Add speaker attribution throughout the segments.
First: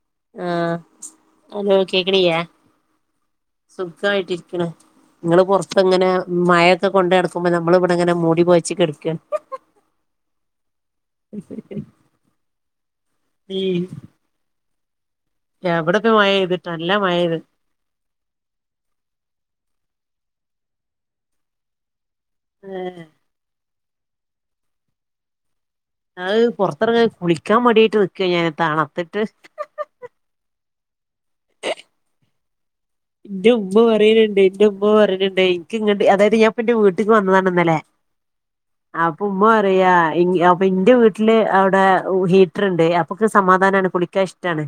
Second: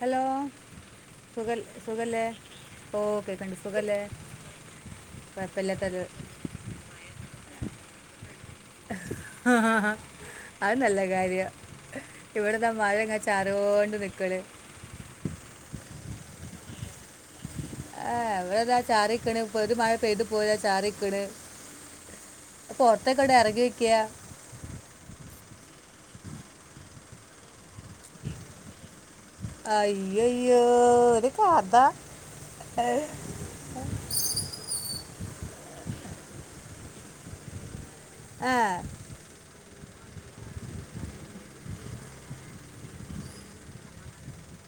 Speaker 1: Hello
Speaker 2: ആഹ്
Speaker 1: സുഖൽ
Speaker 2: hello
Speaker 1: സുഖല്ലേ
Speaker 2: കേക്ക്ണില്യേ
Speaker 1: ഓ കേൾക്കണ്ട് സുഖല്ലേ
Speaker 2: സുഖയിട്ടിരിക്ക്ണ് ഇങ്ങള്
Speaker 1: കുഴപ്പമില്ലാത്തത്
Speaker 2: പൊറത്തെങ്ങനെ മയൊക്കെ കൊണ്ട് നടക്കുമ്പോ നമ്മള് ഇവിടെങ്ങന മൂടി പൊയെ
Speaker 1: ആഹ് ആഹ് അത് നല്ല കാര്യ ഇവിടെന്ന മഴങ്ങ ചാറിയോണ്ട് നിക്ക്ണ്
Speaker 2: എവിടക്കെ മഴ ഇതിട്ട് നല്ല മഴയെയ്ത്
Speaker 1: ഏഹ് ഇവിടെതാ ചാറിക്ക്ണ് ഇപ്പൊ ഒരു മഴ പെയ്തു പോയാ ചാറിക്ക്ണ് ഇപ്പൊ
Speaker 2: ഏഹ്
Speaker 1: പൊർത്തെകട് അരങ്ങിയൊക്യാ
Speaker 2: അത് പൊറത്തറങ്ങാൻ കുളിക്കാൻ മടിയായിട്ട് നിക്ക ഞാൻ തണത്തിട്ട്
Speaker 1: അയ്യയ്യോ ഒരു കഥ ഏ
Speaker 2: ഇന്റെ ഉമ്മ പറയല്ണ്ട് ഇന്റെ ഉമ്മ പറയ്ണണ്ട് ഇൻക്ക് ഇങ്ങട്ട് അതായത് ഞാനിപ്പോ ഇന്റെ വീട്ട്ക്ക് വന്നതാണ് ഇന്നലെ
Speaker 1: ഏഹ്
Speaker 2: അപ്പ ഉമ്മ പറിയ അപ്പ ഇന്റെ വീട്ടില് അവിടെ ഉ ഹീറ്റർണ്ട് അപ്പൊക്ക് സമാധാനാണ് കുളി ള്ളിക്ക ഇഷ്ടാണ്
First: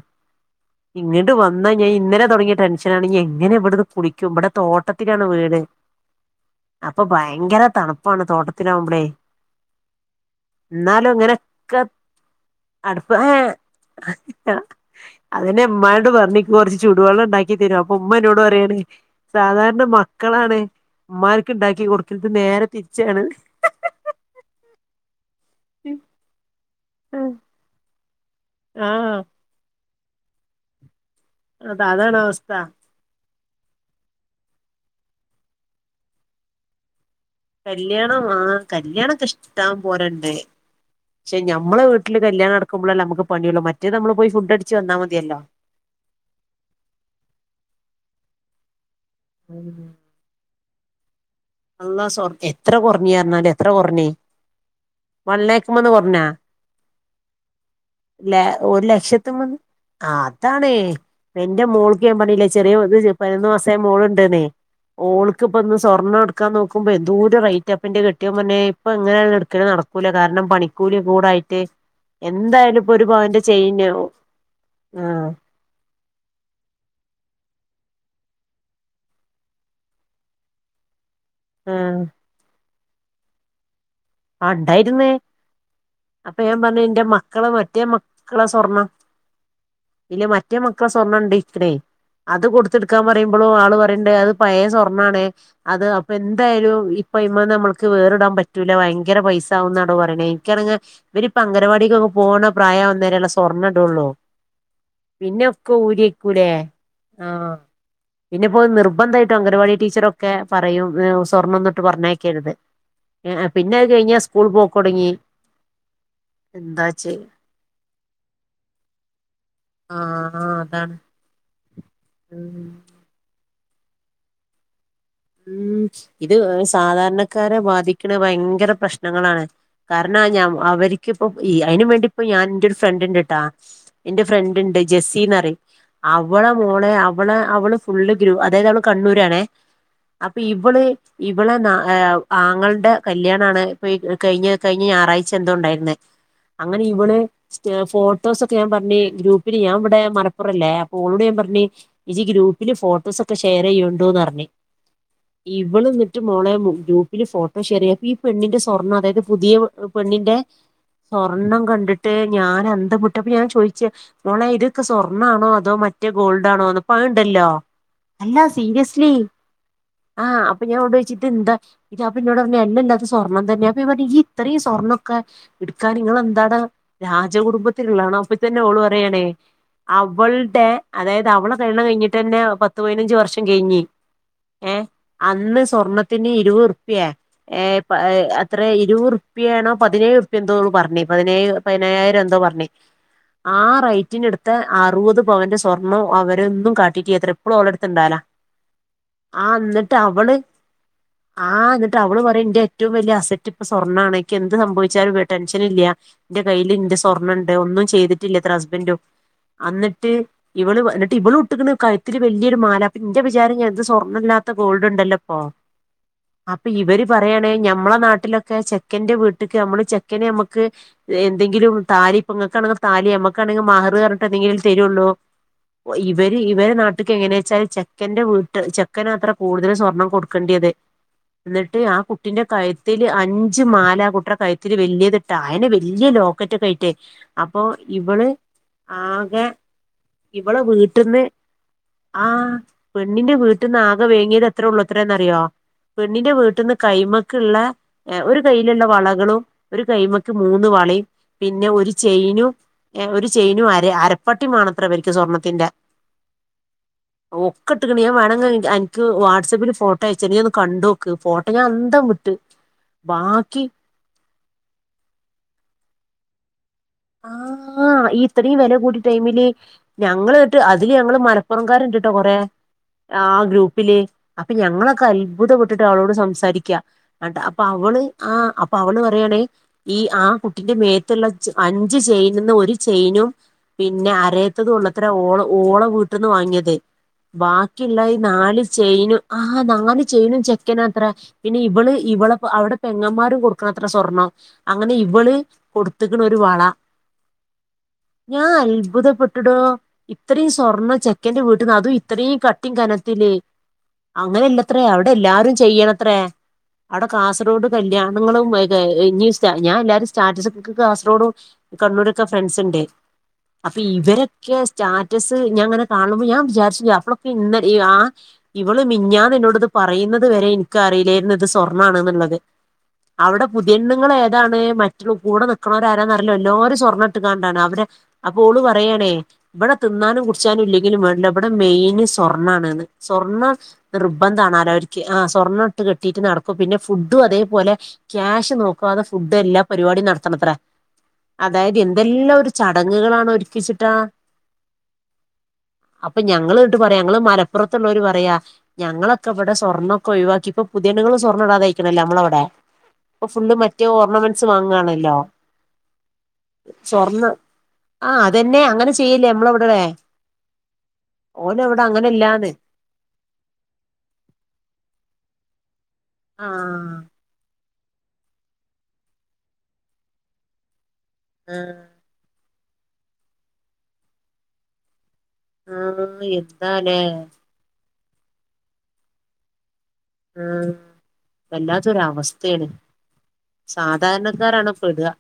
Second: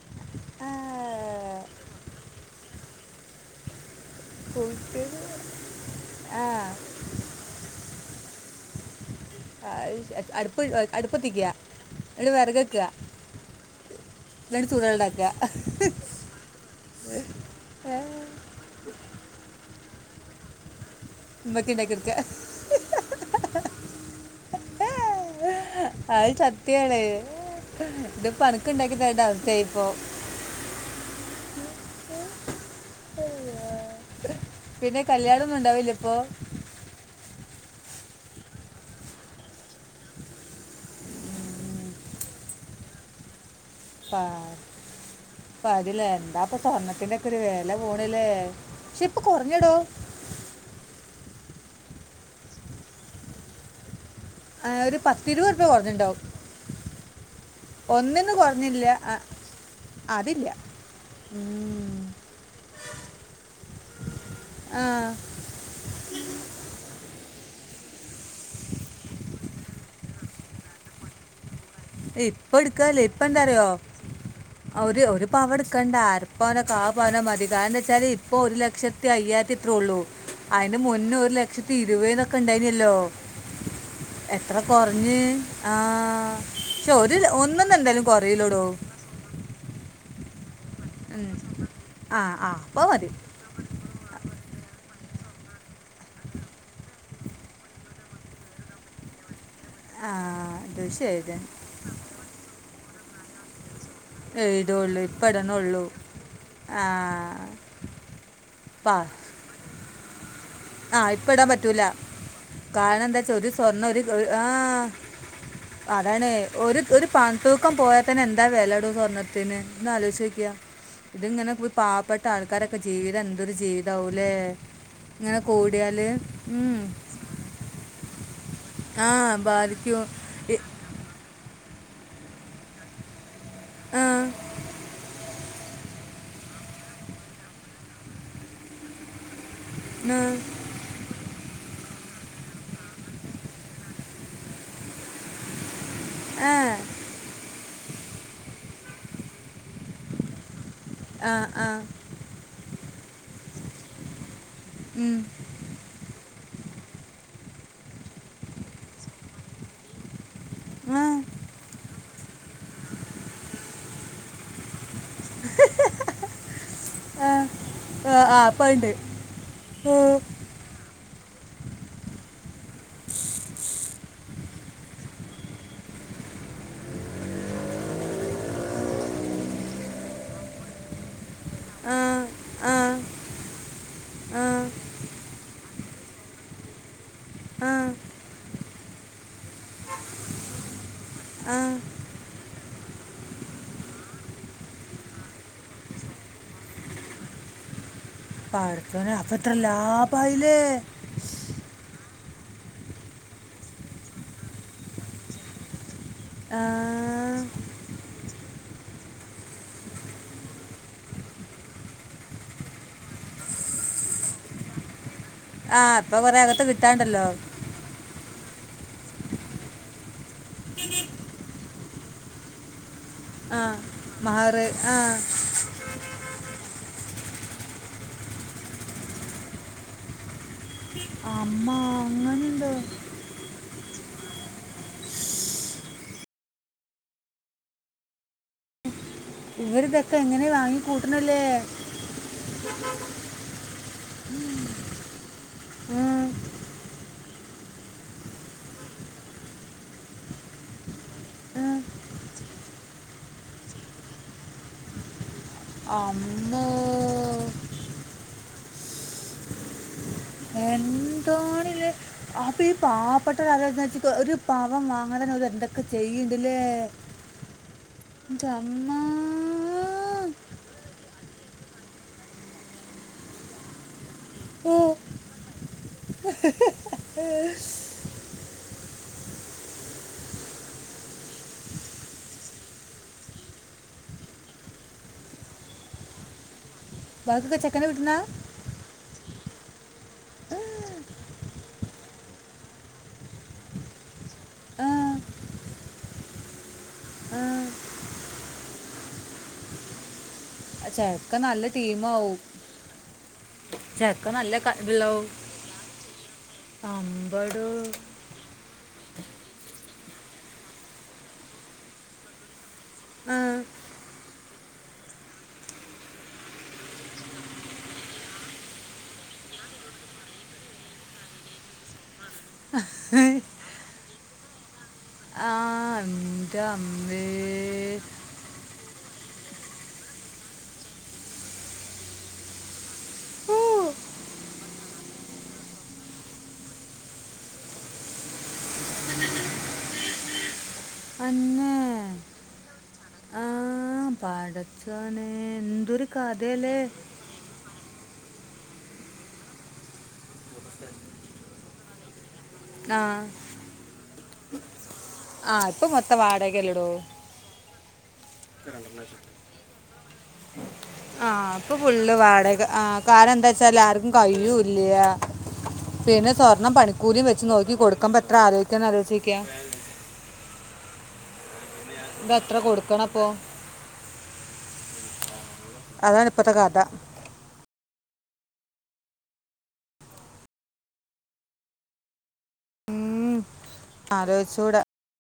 Speaker 1: ആ
Speaker 2: ഇങ്ങട്ട് വന്ന് കഴിഞ്ഞ ഇന്നലെ തൊടങ്ങിയ ടെൻഷനാണ് ഇനി എങ്ങനെ ഇവിടുന്ന് കുളിക്ക ക്ക്‌യും ഇബടെ
Speaker 1: കുളിച്ചത്
Speaker 2: തോട്ടത്തിലാണ് വീട് അ
Speaker 1: ആ
Speaker 2: അപ്പാ ഭയങ്കര തണുപ്പാണ് തോട്ടത്തിലാവുമ്പളേ
Speaker 1: അത് അടുപ്പ്
Speaker 2: എന്നാലും
Speaker 1: അടുപ്പത്തിക്ക
Speaker 2: ഇങ്ങനെക്കെ
Speaker 1: ഇന്നട്ട് വെടക്ക് വെക്ക
Speaker 2: അതല്ല, അതെന്നെ ഇമ്മാനോട് പറഞ്ഞ് ഇൻക്ക് കൊറച്ച് ചൂടുവള്ളം ഇണ്ടാക്കി ക്കിതരോ അപ്പൊ ഉമ്മനോട് പറയാണ് സാധാരണ മക്കളാണ് ഇമ്മാര്ക്ക്
Speaker 1: ഉമ്മക്ക്
Speaker 2: ഇണ്ടാക്കി
Speaker 1: ഉണ്ടാക്കി കൊടുക്കുക
Speaker 2: കൊടുക്കല് ഇത് നേരെ തിരിച്ചാണ്
Speaker 1: അത് സത്യാണ് ഇത് ഇപ്പനക്ക് ഇണ്ടാക്കി
Speaker 2: ആഹ്
Speaker 1: തര്ണ്ടേ അവസ്ഥേയിപ്പോ
Speaker 2: അത അതാണ് അവസ്ഥ
Speaker 1: പിന്നെ കല്യാണൊന്നും ഉണ്ടാവില്ലെ ഇപ്പൊ
Speaker 2: കല്യാണം ആഹ് കല്യാണക്കെ ഇഷ്ട്ടം പോലെണ്ട് പക്ഷെ ഞമ്മെളെ വീട്ടില് കല്യാണം നടക്കുമ്പളേല്ലെ ഞമ്മക്ക് പണിയൊള്ളൂ മറ്റേത് ഞമ്മള് പോയി ഫുഡ് അടിച്ച് വന്നാ മതിയല്ലോ
Speaker 1: അപ്പ അതിലെന്താപ്പൊ സ്വർണ്ണത്തിന്റെക്കൊര് വെല പോണ്ലേ പക്ഷെ ഇപ്പൊ കൊറഞ്ഞെടോ
Speaker 2: ഉം അള്ളാ സ്വാ ക്കെ എത്ര കൊറഞ്ഞ്റ്ഞ്ഞാലും എത്ര കൊറഞ്ഞ്
Speaker 1: ആ, ഒരു പത്തിരുപത് റുപ്യ
Speaker 2: വൺലെക്ക്മ്മന്ന്
Speaker 1: കുറഞ്ഞിട്ടുണ്ടാവും
Speaker 2: കൊറ്ഞ്ഞാ
Speaker 1: ഒന്നിന്ന്
Speaker 2: ലെ ഒരു
Speaker 1: കുറഞ്ഞില്ല ആ,
Speaker 2: ലക്ഷത്ത്മ്മന്ന് ആഹ്
Speaker 1: അതില്ല
Speaker 2: അതാണ് എന്റെ മോൾ
Speaker 1: ഉം.
Speaker 2: ക്ക് ഞാ പറഞ്ഞില്ലെ ചെറ്യേ പതിനൊന്ന് മാസായ മോള്ണ്ട്ന്ന്
Speaker 1: ആ
Speaker 2: ഓള്ക്ക്പ്പൊ ഇന്ന് സ്വർണ്ണം ഇട് ക്കാൻ നോക്ക്മ്പോ എന്തോര് റേറ്റാ ഇപ്പന്റെ കെട്ട്യോൻ പറഞ്ഞ് ഏ ഇപ്പങ്ങനെയാല് ഇട്ക്കല് നട ക്കൂല കാരണം പണിക്കൂലി ഒക്കെകൂടായിട്ട്
Speaker 1: ഇപ്പ ഇട്ക്കാല്ലേ ഇപ്പ എന്താറ്യോ ഒര് ഒരു
Speaker 2: ആഹ്
Speaker 1: പവട്ക്കണ്ടാ അര പ്പവനോ കാപ്പവനോ മതി കാരണന്തെച്ചാല് ഇപ്പൊ ഒരു ലക്ഷത്തി അയ്യാര്ത്തി എത്രോ ഒള്ളൂ അയിന്റെ മുന്നേ ഒരു ലക്ഷത്തി
Speaker 2: ആഹ്
Speaker 1: ഇരുവേനോക്കെ ഇണ്ടായിനല്ലോ
Speaker 2: ആഹ്
Speaker 1: എത്ര
Speaker 2: ഉണ്ടായിരുന്നേ
Speaker 1: കൊറഞ്ഞ് ആഹ്
Speaker 2: അപ്പൊ ഞാൻ പറഞ്ഞെ ഇന്റെ മക്കളെ മറ്റേ മക്കളെ സ്വർണം ഇ മറ്റേ മക്കളെ സ്വർണ്ണണ്ട് ഇത്രേ
Speaker 1: ആ
Speaker 2: അത്
Speaker 1: ആ അപ്പോൾ
Speaker 2: കൊടുത്ത്ട്ക്കാൻ
Speaker 1: മതി
Speaker 2: പറയു മ്പളും ആള് പറിണ്ട് അത് പയേ സ്വർണ്ണാണ് അത് അപ്പൊ എന്തായാലും ഇപ്പ അയ്മ്മന്ന് അമ്മൾക്ക് വേറിടാൻ പറ്റൂല ഭയങ്ക ങ്കര പൈസാവുന്നാടോ
Speaker 1: ആ
Speaker 2: പറിണെ ഇൻക്കാണെങ്കി
Speaker 1: ഇത്
Speaker 2: ഇവരിപ്പ
Speaker 1: ശരി
Speaker 2: അംഗവാടികൊക്കെ പോണ പ്രായാവുന്നെരള്ള സ്‌ സ്വാർണടോള്ളൂ
Speaker 1: എഴുതുള്ളൂ ഇപ്പം
Speaker 2: പിന്നൊക്കെ
Speaker 1: ഇടണുള്ളൂ
Speaker 2: ഊരിക്കൂലെ
Speaker 1: ആ
Speaker 2: ആഹ് പിന്നെപ്പോ
Speaker 1: പാ
Speaker 2: നിർബന്ധായിട്ടും അംഗനവാടി ടീച്ചറൊ ക്കെ പറയും
Speaker 1: ആ ഇപ്പം ഇടാൻ
Speaker 2: സ്വാർണ്ണോന്ന്ട്ട്
Speaker 1: പറ്റൂല
Speaker 2: പറഞ്ഞേക്കര്ത്
Speaker 1: കാരണം എന്താ വെച്ചാൽ
Speaker 2: ഏ
Speaker 1: ഒരു
Speaker 2: പി പിന്നെ
Speaker 1: സ്വർണ്ണ
Speaker 2: അത്
Speaker 1: ഒരു
Speaker 2: കഴിഞ്ഞ
Speaker 1: ഒരു- ആ
Speaker 2: സ്കൂള് പോക്കൊടങ്ങി എന്താചെയ്യാ
Speaker 1: തൂക്കം പോയാ തന്നെ എന്താ വേലേടോ സ്വർണ്ണത്തിന് ഒന്ന്
Speaker 2: ആഹ്
Speaker 1: ആലോയിച്ചോക്ക്യ
Speaker 2: അതാണ്
Speaker 1: ഇത്ങ്ങനെ പാവപ്പെ ട്ട
Speaker 2: ഉം
Speaker 1: ആള്ക്കാരൊക്കെ ജീവിതം എന്തൊരു ജീവിതാവും ലേ
Speaker 2: ഉം ഇത് സാധാരണക്കാരെ ബാധിക്ക്ണ ഭയങ്കര
Speaker 1: ആ
Speaker 2: പ്രശ്നങ്ങളാണ്
Speaker 1: ബാധിക്കും
Speaker 2: കാരണം ഞാൻ
Speaker 1: ഇ-
Speaker 2: അവര്ക്കിപ്പൊ ഈ അയിനു വേണ്ടിപ്പോ ഞാൻ ഇന്റോരു ഫ്രണ്ട്ണ്ട്ട്ടാ
Speaker 1: ആ
Speaker 2: ഇന്റെ ഫ്രണ്ട്ണ്ട് ജെസ്സിന്നറിം അവ ഇവളെ മോളെ അവള് അവള് ഫുള്ള് ഗ്രൂ അതായത് അവള് കണ്ണൂരാണെ അപ്പൊ ഇവള് ഇവളെ ന്ന ആങ്ങളെന്റെ കല്യാണാണ് ഇപ്പൊ ഈ കഴിഞ്ഞ കഴിഞ്ഞ ഞായറാഴ്ച എന്തോ ഉണ്ടായിരുന്നേ
Speaker 1: ആ ആ
Speaker 2: അങ്ങനെ ഇവള് ഫോട്ടോസൊക്കെ ഞാൻ പറഞ്ഞ് ഗ്രൂപ്പിന് ഞാൻ ഇവിടെ മലപ്പുറല്ലേ ഓളോട്
Speaker 1: ആ
Speaker 2: ഞാൻ പറഞ്ഞ്
Speaker 1: ആ
Speaker 2: ഇജ്ജ് ഗ്രൂപ്പില് ഫോട്ടോസൊക്കെ ഷെയറെയ്യോണ്ടൂന്ന് പറഞ്ഞ്
Speaker 1: ഉം
Speaker 2: ഇവള് ഇന്നിട്ട് മോളെ ഗ്രൂപ്പില് ഫോട്ടോ ഷെയറെയ്യാ അപ്പൊ ഈ പെണ്ണിന്റെ സ്വർണം അതായത് പുതിയ പെണ്ണിന്റെ
Speaker 1: ആ
Speaker 2: സ്വർണം കണ്ട്ട്ട് ഞാന് അന്ധം വിട്ടു അപ്പൊ ഞാൻ ചോയിച്ച് മോളെ ഇത് സ്വർണ്ണാണോ അതോ മറ്റേ ഗോൾഡാണോന്ന്
Speaker 1: ആ
Speaker 2: ഇപ്പത്ണ്ടല്ലോ അല്ല സീരിയസ്‌ലി
Speaker 1: ഏഹ്
Speaker 2: ആഹ് അപ്പ ഞാൻ ഓളോടോയിച്ച് ഇതെന്താ ഇത് അപ്പൊ ഇന്നോട്റ്ഞ്ഞ് എല്ലല്ലാ ഇത് സ്വർണം തന്നെ അപ്പ ഞാ പറ്ഞ്ഞ് ഇജ്ജ് ഇത്രീം സ്വർണ്ണൊക്കെ ഇട്ക്കാന് ഇങ്ങെളെന്താടെ രാജകുടുംബത്തില്ള്ളാണോ അപ്പൊത്തന്നെ ഓള് പറയാണേ അവള്ടെ അതായത് അവളെ കല്യാണം
Speaker 1: ആ
Speaker 2: കഴിഞ്ഞിട്ടെന്നെ
Speaker 1: ആ
Speaker 2: പത്തു പയിനഞ്ച് വർഷം കഴിഞ്ഞ്
Speaker 1: ആ
Speaker 2: ഏ അന്ന് സ്വർണ്ണത്തിന് ഇരുവറുപ്പ്യെ ഏഹ്
Speaker 1: ആ
Speaker 2: പ എത്രേ ഇരുവറുപ്പ്യയാണോ പതിനേഴ്റുപ്പ്യെ എന്തോ പറഞ്ഞേ പതിനേഴ്
Speaker 1: ആ
Speaker 2: പതിനെയ്യായിരോ എന്തോ പറഞ്ഞ് ആ റേറ്റിന് ഇട്ത്ത അറുപത് പവന്റെ സ്വർണ്ണം അവരൊന്നും കാട്ടിട്ടില്ലത്ര ഇപ്പളും ഓളെട്ത്ത്ണ്ടാല
Speaker 1: പടച്ചോനെ അപ്പ എത്ര ലാഭായിലേ
Speaker 2: ആഹ് എന്നിട്ട് അവള് പറയും എന്റെ ഏറ്റവും വലിയ അസറ്റ് ഇപ്പൊ സ്വർണ്ണ ആണ് എനിക്ക് എന്ത് സംഭവിച്ചാലും ടെൻഷൻ ഇല്ല. ഇന്റെ
Speaker 1: ആ,
Speaker 2: കയ്യിൽന്റെ സ്വർണ്ണണ്ട് ഒന്നും ചെയ്തിട്ടില്ലത്രേ ഹസ്ബൻഡും. അന്നിട്ട് ഇവള് എന്നിട്ട് ഇവളു ഇട്ടിക്ക്ണ് കഴിത്തില് വലിയൊരു മാല അപ്പന്റെ വിചാരം ഞാത് സ്വർ ണല്ലാത്ത ഗോൾഡ് ഉണ്ടല്ലപ്പോ
Speaker 1: ആ ഇപ്പൊ കൊറേ അകത്ത്
Speaker 2: അപ്പൊ ഇവര്
Speaker 1: കിട്ടാണ്ടല്ലോ
Speaker 2: പറയാണെ ഞമ്മളെ നാട്ടിലൊക്കെ ചെ ചെക്കന്റെ വീട്ടിക്ക് നമ്മള് ചെക്കന് നമുക്ക് എന്തെങ്കിലും താലി പ്പങ്ങക്കാണെങ്കിൽ താലി നമ്മ
Speaker 1: ആ
Speaker 2: കാണെങ്കിൽ മഹറ് പറഞ്ഞിട്ട് എന്തെങ്കിലും
Speaker 1: മഹറ് ആ
Speaker 2: തരൊള്ളു. ഇവര് ഇവര് നാട്ടിക്ക് എങ്ങനേച്ചാല് ചെക്കന്റെ വീട്ട് ചെ ചെക്കനാത്ര കൂടുതൽ സ്വർണം കൊടുക്കേണ്ടിയത്
Speaker 1: അമ്മ
Speaker 2: എന്നിട്ട് ആഹ് കുട്ടിന്റെ
Speaker 1: അങ്ങനുണ്ടോ
Speaker 2: കഴുത്തിൽ അഞ്ച് മാല കൂട്ടരെ കയിത്തില് വലിയത് ഇട്ടാ അയെ നെ വല്യ ലോക്കറ്റൊക്കിയിട്ട്. അപ്പൊ ഇവള് ആഹ്
Speaker 1: ഇവരിതൊക്കെ എങ്ങനെ
Speaker 2: ഇവളെ
Speaker 1: വാങ്ങി
Speaker 2: വീട്ടിന്ന്
Speaker 1: കൂട്ടണല്ലേ
Speaker 2: ആഹ് പെണ്ണിന്റെ വീട് വീട്ടിന്ന് ആകെ വേങ്ങിയത് എത്രേ ഉള്ളൂ അത്രേന്നറിയോ
Speaker 1: ഉം,
Speaker 2: പെണ്ണിന്റെ വീട്ടിന്ന് കൈമക്ക്ള്ള ഒരു കയ്യിലുള്ള വളകളും ഒരു കൈയ്മക്ക് മൂന്ന് വളയും പിന്നെ
Speaker 1: ഉം.
Speaker 2: ഒരു ചെയിനും. ഒരു ചെയിനും അര അരപ്പട്ടിമാണെത്ര ഇവർക്ക് സ്വർണ്ണത്തിന്റെ.
Speaker 1: അമ്മോ
Speaker 2: കെട്ട്ക്ക്ണ ഞാൻ വാണങ്കി അൻക്ക് വാട്സആപ്പിൽ ഫോട്
Speaker 1: എന്താണില്ലേ
Speaker 2: വിട്ട്
Speaker 1: അപ്പൊ ഈ പാവപ്പെട്ട
Speaker 2: ബാക്കി
Speaker 1: [unintelligible] ഒര് പവൻ വാങ്ങാന് ഓല് എന്തൊക്കെ ചെയ്യ്ണ്ടില്ലേ?
Speaker 2: ആഹ് ഈ ഇത്രയും വില കൂടിയ ടൈമില്. ഞങ്ങള് ഇട്ട് അതില് ഞങ്ങള് മലപ്പുറംകാര് ഇണ്ട്ട്ടോ കൊറെ ആഹ് ഗ്രൂപ്പില്. അപ്പൊ
Speaker 1: ഓ
Speaker 2: ഞങ്ങളൊക്കെ അത്ഭുതപ്പെട്ടിട്ട അവളോട് സംസാരിക്ക അപ്പൊ അവള്. ആഹ് അപ്പൊ അവള് പറയാണേ ഈ ആഹ് കുട്ടിന്റെ മേത്തുള്ള ചെ അഞ്ച് ചെയിനിന്ന് ഒരു ചെയിനും പിന്നെ അരയത്തതും ഒള്ളത്ര ഓളെ ഓളെ വീട്ട്ന്ന് വാങ്ങിയത്.
Speaker 1: ബാക്കിയൊക്കെ ചെക്കനെ
Speaker 2: ബാക്കിയുള്ള
Speaker 1: വിട്ടണ
Speaker 2: ഈ നാല് ചെയിനും ആഹ് നാല് ചെയിനും ചെക്കനാത്ര. പിന്നെ ഇവള് ഇവള അവിടെ പെങ്ങന്മാരും കൊടുക്കണത്ര സ്വർണ്ണം അങ്ങനെ
Speaker 1: ആ
Speaker 2: ഇവള് കൊടുത്ത് ഒരു വള
Speaker 1: ആ,
Speaker 2: ഞാൻ അത്ഭുതപ്പെട്ടടോ. ഇത്രയും സ്വർണ്ണ
Speaker 1: ചെക്കൻ
Speaker 2: ചെക്കന്റെ
Speaker 1: നല്ല
Speaker 2: വീട്ടിന്ന് അതും
Speaker 1: ടീമാവും
Speaker 2: ഇത്രയും കട്ടി കനത്തില്.
Speaker 1: ചെക്കൻ നല്ല
Speaker 2: അങ്ങനെല്ലത്രേ അവിടെ
Speaker 1: കഴിവുള്ളാവും
Speaker 2: എല്ലാരും ചെയ്യണത്രേ അവിടെ കാസർഗോഡ്
Speaker 1: അമ്പടോ
Speaker 2: കല്യാൺ ങ്ങളും [unintelligible] ഞാൻ എല്ലാവരും സ്റ്റാറ്റസക് കാസർഗോഡും കണ്ണൂരൊക്കെ ഫ്രണ്ട്സ് ഉണ്ട്.
Speaker 1: ആ.
Speaker 2: അപ്പൊ ഇവരൊക്കെ സ്റ്റാറ്റസ് ഞാൻ അങ്ങനെ കാണുമ്പോ ഞാൻ വിചാരിച്ചില്ല അപ്പോളൊക്കെ ഇന്നല ആഹ് ഇവള് മിഞ്ഞാന്ന് എന്നോട് ഇത് പറയുന്നത് വരെ ഇൻക്ക് അറിയില്ലായിരുന്നു ഇത് സ്വർണ്ണാണ്ന്നുള്ളത് അവിടെ പുതിയണ്ണ്ങ്ങൾ ഏതാണ് മറ്റുള്ള കൂടെ
Speaker 1: ആ
Speaker 2: നിക്കുന്നവർആരാന്നറിയില്ലോ
Speaker 1: എന്റെ
Speaker 2: എല്ലാവരും സ്വർണ്ണം
Speaker 1: അമ്മേ
Speaker 2: ഇട്ട്കാണ്ടാണ് അവര് അപ്പൊ ഓള് പറയാണേ ഇവിടെ തിന്നാനും കുടിച്ചാനും ഇല്ലെങ്കിലും വേണല്ലോ ഇവിടെ മെയിന് സ്വർണ്ണാണ്ന്ന് സ്വർണ്ണ
Speaker 1: ഓ
Speaker 2: നിർബന്ധാണ് ആണാലോ അവർക്ക് ആഹ് സ്വർണ്ണ ഇട്ട് കെട്ടിയിട്ട് നടക്കും പിന്നെ ഫുഡും അതേപോലെ ക്യാഷ് നോക്കാതെ ഫുഡ് എല്ലാ പരിപാടി നടത്തണത്ര
Speaker 1: അന്നെ
Speaker 2: അതായത് എന്തെല്ലാം ഒരു ചടങ്ങുകളാണോ ഒരുക്കിച്ചിട്ടാ
Speaker 1: പടച്ചോൻ
Speaker 2: അപ്പൊ ഞങ്ങൾ കേട്ട് പറയാ ഞങ്ങൾ മലപ്പുറത്തള്ളവര് പറയാ ഞങ്ങളൊക്കെ ഇവിടെ സ്വർണ്ണൊക്ക ഒഴിവാക്കി ഇപ്പോ പുതിയണ്ണുകൾ സ്വർണ്ണം ഇടാതെ അയ്ക്കണല്ലോ നമ്മളവിടെ
Speaker 1: ആ
Speaker 2: ഇപ്പോ ഫുള്ള് മറ്റേ ഓർണമെന്റ്സ് വാങ്ങാണല്ലോ
Speaker 1: ആഹ് ഇപ്പം മൊത്തം വാട്
Speaker 2: സ്വർണ്ണം ആഹ് അതെന്നെ അങ്ങനെ ചെയ്യില്ലേ നമ്മളെ ഇവിടെടെ
Speaker 1: ആഹ് അപ്പൊ ഫുള്ള് വാടക ആഹ് കാരം എന്താ വച്ചാൽ ആർക്കും കഴിയുല്ല പിന്നെ സ്വർണം
Speaker 2: ആഹ്
Speaker 1: പണിക്കൂലിയും വെച്ച് നോക്കി കൊടുക്കമ്പൊ എത്ര ആലോയിക്കണം ആലോചിച്ചോക്ക്യാ
Speaker 2: ആഹ്
Speaker 1: ഇതത്ര കൊടുക്കണ അപ്പോ
Speaker 2: ആഹ്
Speaker 1: അതാണ് ഇപ്പഴത്തെ കഥ
Speaker 2: എന്താലേ ആഹ് വല്ലാത്തൊരു അവസ്തേണ്
Speaker 1: ഉം,
Speaker 2: സാധാരണക്കാരാണ്
Speaker 1: ആലോചിച്ചൂടാ
Speaker 2: പ്പേ ടാ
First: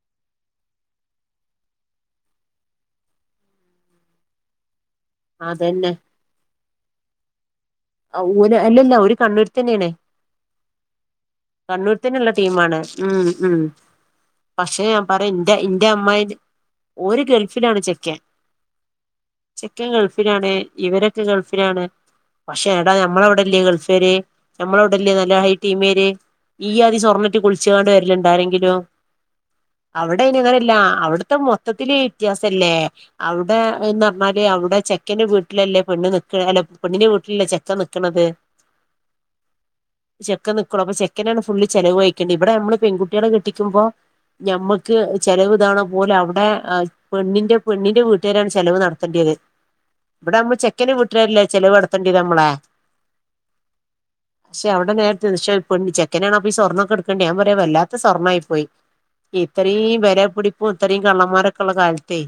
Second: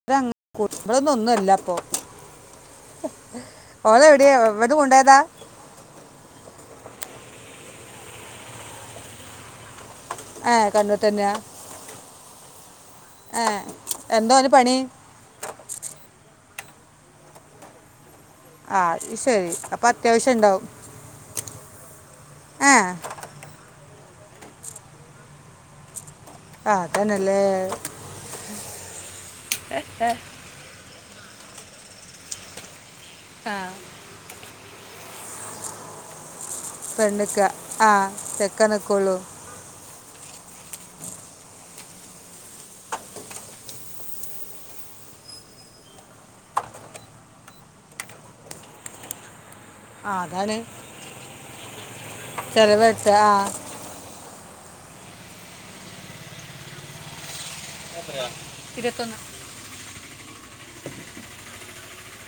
Speaker 1: [unintelligible] കൊടുക്കുന്നത് ഇവിടെന്നും ഒന്നുമല്ല പ്പോ ഓലോ എവിടെയാ എവിടെന്ന് കൊണ്ടായതാ
Speaker 2: അതെന്നെ ആ ഓല് അല്ലല്ല ഓര് കണ്ണൂരി തന്നെയാണ്
Speaker 1: ഏ കണ്ണൂർ തന്നെയാ
Speaker 2: കണ്ണൂരിൽ തന്നെയുള്ള ടീമാണ് ഉം
Speaker 1: ഏ
Speaker 2: ഉം
Speaker 1: എന്തോ അതിന് പണി
Speaker 2: പക്ഷെ [unintelligible] ഇന്റെ ഇന്റെ അമ്മായി ഓര് ഗൾഫിലാണ് ചെക്കൻ
Speaker 1: ആ ഇത് ശരി
Speaker 2: ചെക്കൻ
Speaker 1: അപ്പം അത്യാവശ്യം
Speaker 2: ഗൾഫിലാണ്
Speaker 1: ഉണ്ടാവും
Speaker 2: ഇവരൊക്കെ ഗൾഫിലാണ് പക്ഷെ
Speaker 1: ഏ
Speaker 2: എടാ നമ്മളെവിടെല്യേ ഗൾഫേര് നമ്മളവ്ടെല്യേ നല്ല ഹൈ ടീമേര്
Speaker 1: ആ
Speaker 2: ഈ ആദി സ്വർണ്ണട്ട്
Speaker 1: അതന്നല്ലേ
Speaker 2: കുളിച്ചാണ്ട് വേര്ല് ണ്ടോ ആരെങ്കിലും അവ്ടെയിന് അങ്ങനെല്ല അവിടുത്തെ മൊത്തത്തില വ്യത്യാസല്ലേ
Speaker 1: ആ
Speaker 2: അവിടെ എന്ന് പറഞ്ഞാല് അവിടെ ചെക്കന്റെ വീട്ടിലല്ലേ പെണ്ണ് നി ക്കാ പെണ്ണിന്റെ വീ
Speaker 1: നിക്ക ആഹ് ചെക്കൻ നിക്കുള്ളൂ
Speaker 2: ചെക്കൻ നിക്കുള്ളു ചെക്കനാണ് ഫുള് ചെലവ്കഴിക്കണ്ട ഇവിടെ നമ്മൾ പെൺകുട്ട്യാളെ കെട്ടിക്കുമ്പോ ഞമ്മക്ക്ചെലവ്താണെ പോലെ അവ്ടെ പെണ്ണിന്റെ പെണ്ണിന്റെ വീട്ടുകാരാണ് ചെലവ് നടത്തേണ്ടിയത്
Speaker 1: ആ
Speaker 2: ഇവിടെയാവുമ്പോ
Speaker 1: അതാണ്
Speaker 2: ചെക്കന്റെ വീട്ടാരല്ലേ ചെലവ് നടത്തണ്ടി നമ്മളെ
Speaker 1: ചിലവെടുത്ത ആ
Speaker 2: ക്ഷേ അവിടെ നേര തിരിച്ച പെണ്ണ് ചെക്കനാണ് അപ്പൊ സ്വർണ്ണക്കെടുക്കണ്ട ഞാ പറയാ വല്ലാത്ത സ്വർണ്ണയി പോയി
Speaker 1: ഇരുപത്തൊന്ന്
Speaker 2: ഇത്തരീം വിലപിടിപ്പും ഇതരീം കള്ളന്മാരൊക്കെ ഉള്ള കാലത്തേ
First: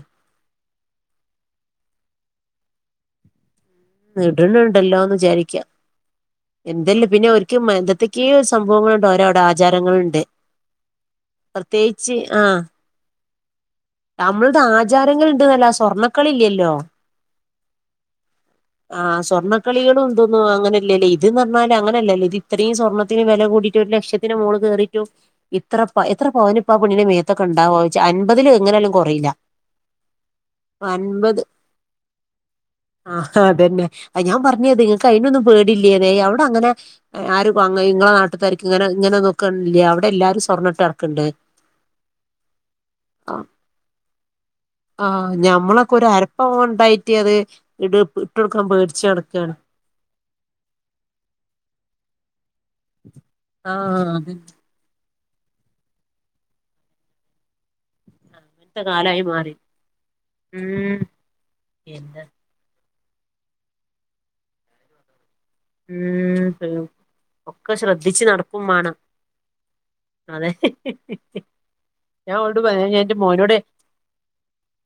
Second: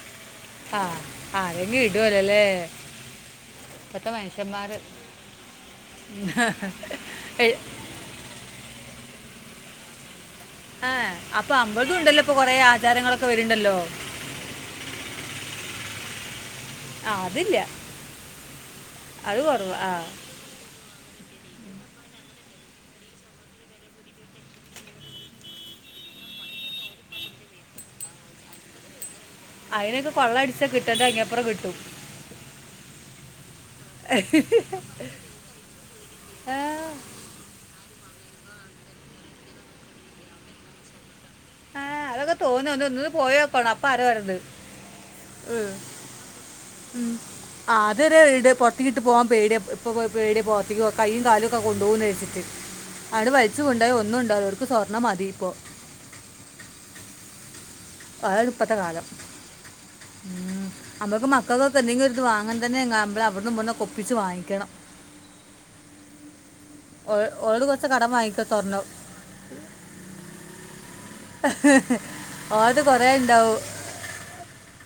Speaker 1: ആ ആരേം ഇടോ ലലെ?
Speaker 2: ഇട്ന്ണ്ടല്ലോ എന്ന് വിചാരിക്ക എന്തല്ലേ പിന്നെ
Speaker 1: മനുഷ്യന്മാർ
Speaker 2: ഒരിക്കും എന്തത്ത ക്യോ സംഭവങ്ങളുണ്ട്. ഓരടെ ആചാരങ്ങളുണ്ട്
Speaker 1: ആ അപ്പൊ
Speaker 2: പ്രത്യേകിച്ച്
Speaker 1: അമ്മൾതുണ്ടല്ലോ ഇപ്പൊ കൊറേ ആചാരങ്ങളൊക്കെ വര്ണ്ടല്ലോ
Speaker 2: നമ്മള്ത് ആചാരങ്ങൾഇണ്ട് ന്നല്ലാസ്വർണ്ണക്കളി ഇല്ലല്ലോ?
Speaker 1: ആ അതില്ല
Speaker 2: ആ
Speaker 1: അത് കുറവ് ആ
Speaker 2: സ്വർണക്കളികളും ഇതും അങ്ങനല്ലെടീ ഇത് ന്ന് റിഞ്ഞാല് അങ്ങനെയല്ലേ ഇത്രീംസ്വർണ്ണത്തിന്‌വില കൂടിയിട്ട് ഒരു ലക്ഷത്തിന് മോള്കേറീറ്റും ഇത്ര എത്ര പവന് പ്പാ പെണ്ണിനന്റെ മേത്തൊക്കെ ഇണ്ടാവോ അൻപതിലും എങ്ങനൊലും കൊറീല
Speaker 1: അതിനൊക്കെ കൊള്ള അടിച്ചാ കിട്ടണ്ട ഇൻങ്ങേപ്പുറം കിട്ടും
Speaker 2: ആ ഹ് അതെന്നെ അ ഞാൻ പറഞ്ഞത് നിങ്ങക്ക് അയിനൊന്നും പേടില്ലേന്ന് അവിടെ
Speaker 1: ആ,
Speaker 2: അങ്ങനെ ആരുംഅങ്ങ ഇങ്ങളെ നാട്ടത്താരിക്ക് ഇങ്ങനെ ഇങ്ങനെ നോക്കില്ല അവിടെ എല്ലാരും സ്വർണ്ണട്ട് നടക്ക്ണ്ട്
Speaker 1: ആഹ് അതൊക്കെ തോന്ന ഒന്നന്ന് പോയോകണം അപ്പ അറിയ ഓരേ ത്
Speaker 2: ആഹ് ഞമ്മളൊക്കെ ഒരു അരപ്പവൻ ഉണ്ടായിട്ട് അത് ഇട്
Speaker 1: പ്പത്
Speaker 2: കൊടുക്കാൻ
Speaker 1: പ്പുറത്തികിട്ട്
Speaker 2: പേടിച്ച്
Speaker 1: പോവാൻ
Speaker 2: നടക്കാണ്
Speaker 1: പടിയ ഇപ്പ പേടിയ പൊറ്ത്തി കയ്യും കാലൊ ഒക്ക കൊണ്ടു പോകന്ന് വിചാരിച്ചിട്ട്. ആണ്ട് വലിച്ചു കൊണ്ടായോ
Speaker 2: ആഹ്
Speaker 1: ഒന്നും
Speaker 2: അത്
Speaker 1: ഉണ്ടാോ പ്പൊ സ്വർണ്ണം മതി ഇപ്പോ അതാണ് ഇപ്പത്തെ
Speaker 2: അങ്ങനത്തെ
Speaker 1: കാലം.
Speaker 2: കാലായി മാറി
Speaker 1: ഉം നമ്മക്ക് മക്കൾക്കൊക്കെ എന്തെങ്കിലുംത്
Speaker 2: എന്താ
Speaker 1: വാങ്ങ ണി തന്നെഅമ്മള് അവട്ന്നും ഇവിടുന്നു ഒപ്പിച്ചു വാങ്ങിക്കണം
Speaker 2: ഉം അന്നെ
Speaker 1: ഓ- ഓളോട്
Speaker 2: ഒക്കെ
Speaker 1: കുറച്ച് കടം
Speaker 2: ശ്രദ്ധിച്ച്
Speaker 1: വാങ്ങിക്കോ
Speaker 2: നടക്കും
Speaker 1: തുറന്നു
Speaker 2: മാണം അതെ ഹി ഹി ഹി ഞാൻ ഒളോട്
Speaker 1: ഓളത്
Speaker 2: പറയ ഞാൻ
Speaker 1: കുറേ
Speaker 2: ന്റെ മോനോടെ
Speaker 1: ഉണ്ടാവും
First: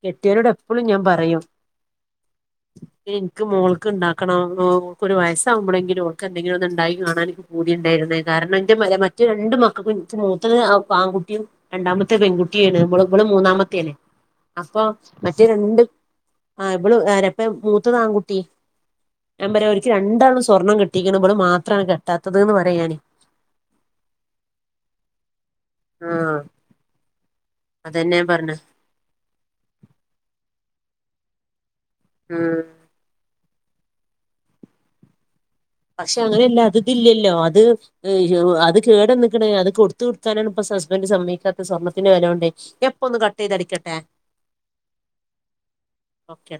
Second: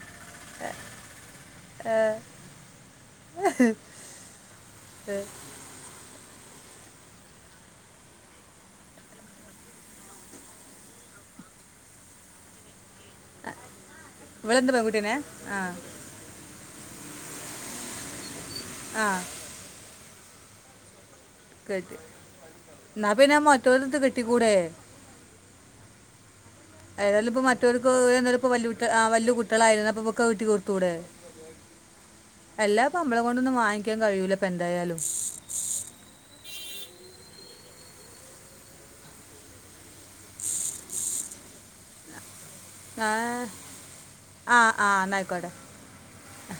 Speaker 2: കെട്ടിയരോട് എപ്പളും ഞാൻ പറയും
Speaker 1: ആഹ്
Speaker 2: ഇന്ക്ക് മോൾക്ക് ഇണ്ടാക്കണം. മോൾക് ഒരു
Speaker 1: ഏഹ്.
Speaker 2: വയസ് വുമ്പളേങ്കിലും അവക്കെന്തെങ്കിലും ഒന്ന് ഇണ്ടായി കാണാ പൂതി ഉണ്ടായിരുന്ന. കാരണം എന്റെ മറ്റു രണ്ട് മക്കും മൂതത് ആൺകുട്ടിയും രണ്ടാമത്തെ പെൺകുട്ടിയാണ്. ഇവള് മൂന്നാമത്തെ ആണ്.
Speaker 1: ഇവളെന്ത്
Speaker 2: അപ്പൊ
Speaker 1: പെൺകുട്ടീനെ
Speaker 2: മറ്റേ
Speaker 1: ആ
Speaker 2: രണ്ട് ആ ഇവളുംആരപ്പ മൂത്തതാൺകുട്ടി
Speaker 1: ആഹ്
Speaker 2: ഞാൻ പറിയാ ഓൽക്ക് രണ്ടാളും സ്വർണ്ണം കെട്ടിക്ക്ണ് ഇവെൾ മാത്രാണ്
Speaker 1: കേട്ടി
Speaker 2: കെട്ടാത്തെത് ന്ന് പറിയെ ഞാന്
Speaker 1: എന്നാ പിന്നെ മറ്റോരുടത്ത് കെട്ടിക്കൂടെ
Speaker 2: ആഹ്
Speaker 1: ഏതാലും ഇപ്പൊ മറ്റോൽക്ക് ഓൽ
Speaker 2: അതന്നെ ഞാൻ
Speaker 1: എന്തായാലും ഇപ്പോ
Speaker 2: പറഞ്ഞെ
Speaker 1: വല്ല്യ കുട്ടി ആഹ് വല്ല്യ കുട്ടിയാൾ ആയിര്ന്നാ ഇപ്പം ഇബെക്ക് അഹ് വെട്ടി കൊട്ത്തുടെ
Speaker 2: ഉം
Speaker 1: അല്ലാതെ ഇപ്പം ഞമ്മളെ കൊണ്ടൊന്നും വാങ്ങിക്കാൻ കയ്യൂല ഇപ്പം എന്തായാലും
Speaker 2: പക്ഷെ അങ്ങനെ അല്ല അത് ഇത് ഇല്ലല്ലോ അത് ഏഹ് യ്യോ അത് കേടെന്ന്ക്ക്ണ് അത് കൊടുത്ത് കൊട്ത്താലാണ് ഇപ്പം സസ്ബെന്റ് സമ്മെയ്ക്കാത്തെ സ്വർണത്തിന്റെ വെലോണ്ടെയ് ഞാ ഇപ്പം
Speaker 1: ആ
Speaker 2: ഒന്ന് കട്ട് ചെയ്ത് ആടിക്കെട്ടെ
Speaker 1: ആ ആ എന്നായിക്കോട്ടെ
Speaker 2: ഓക്കെ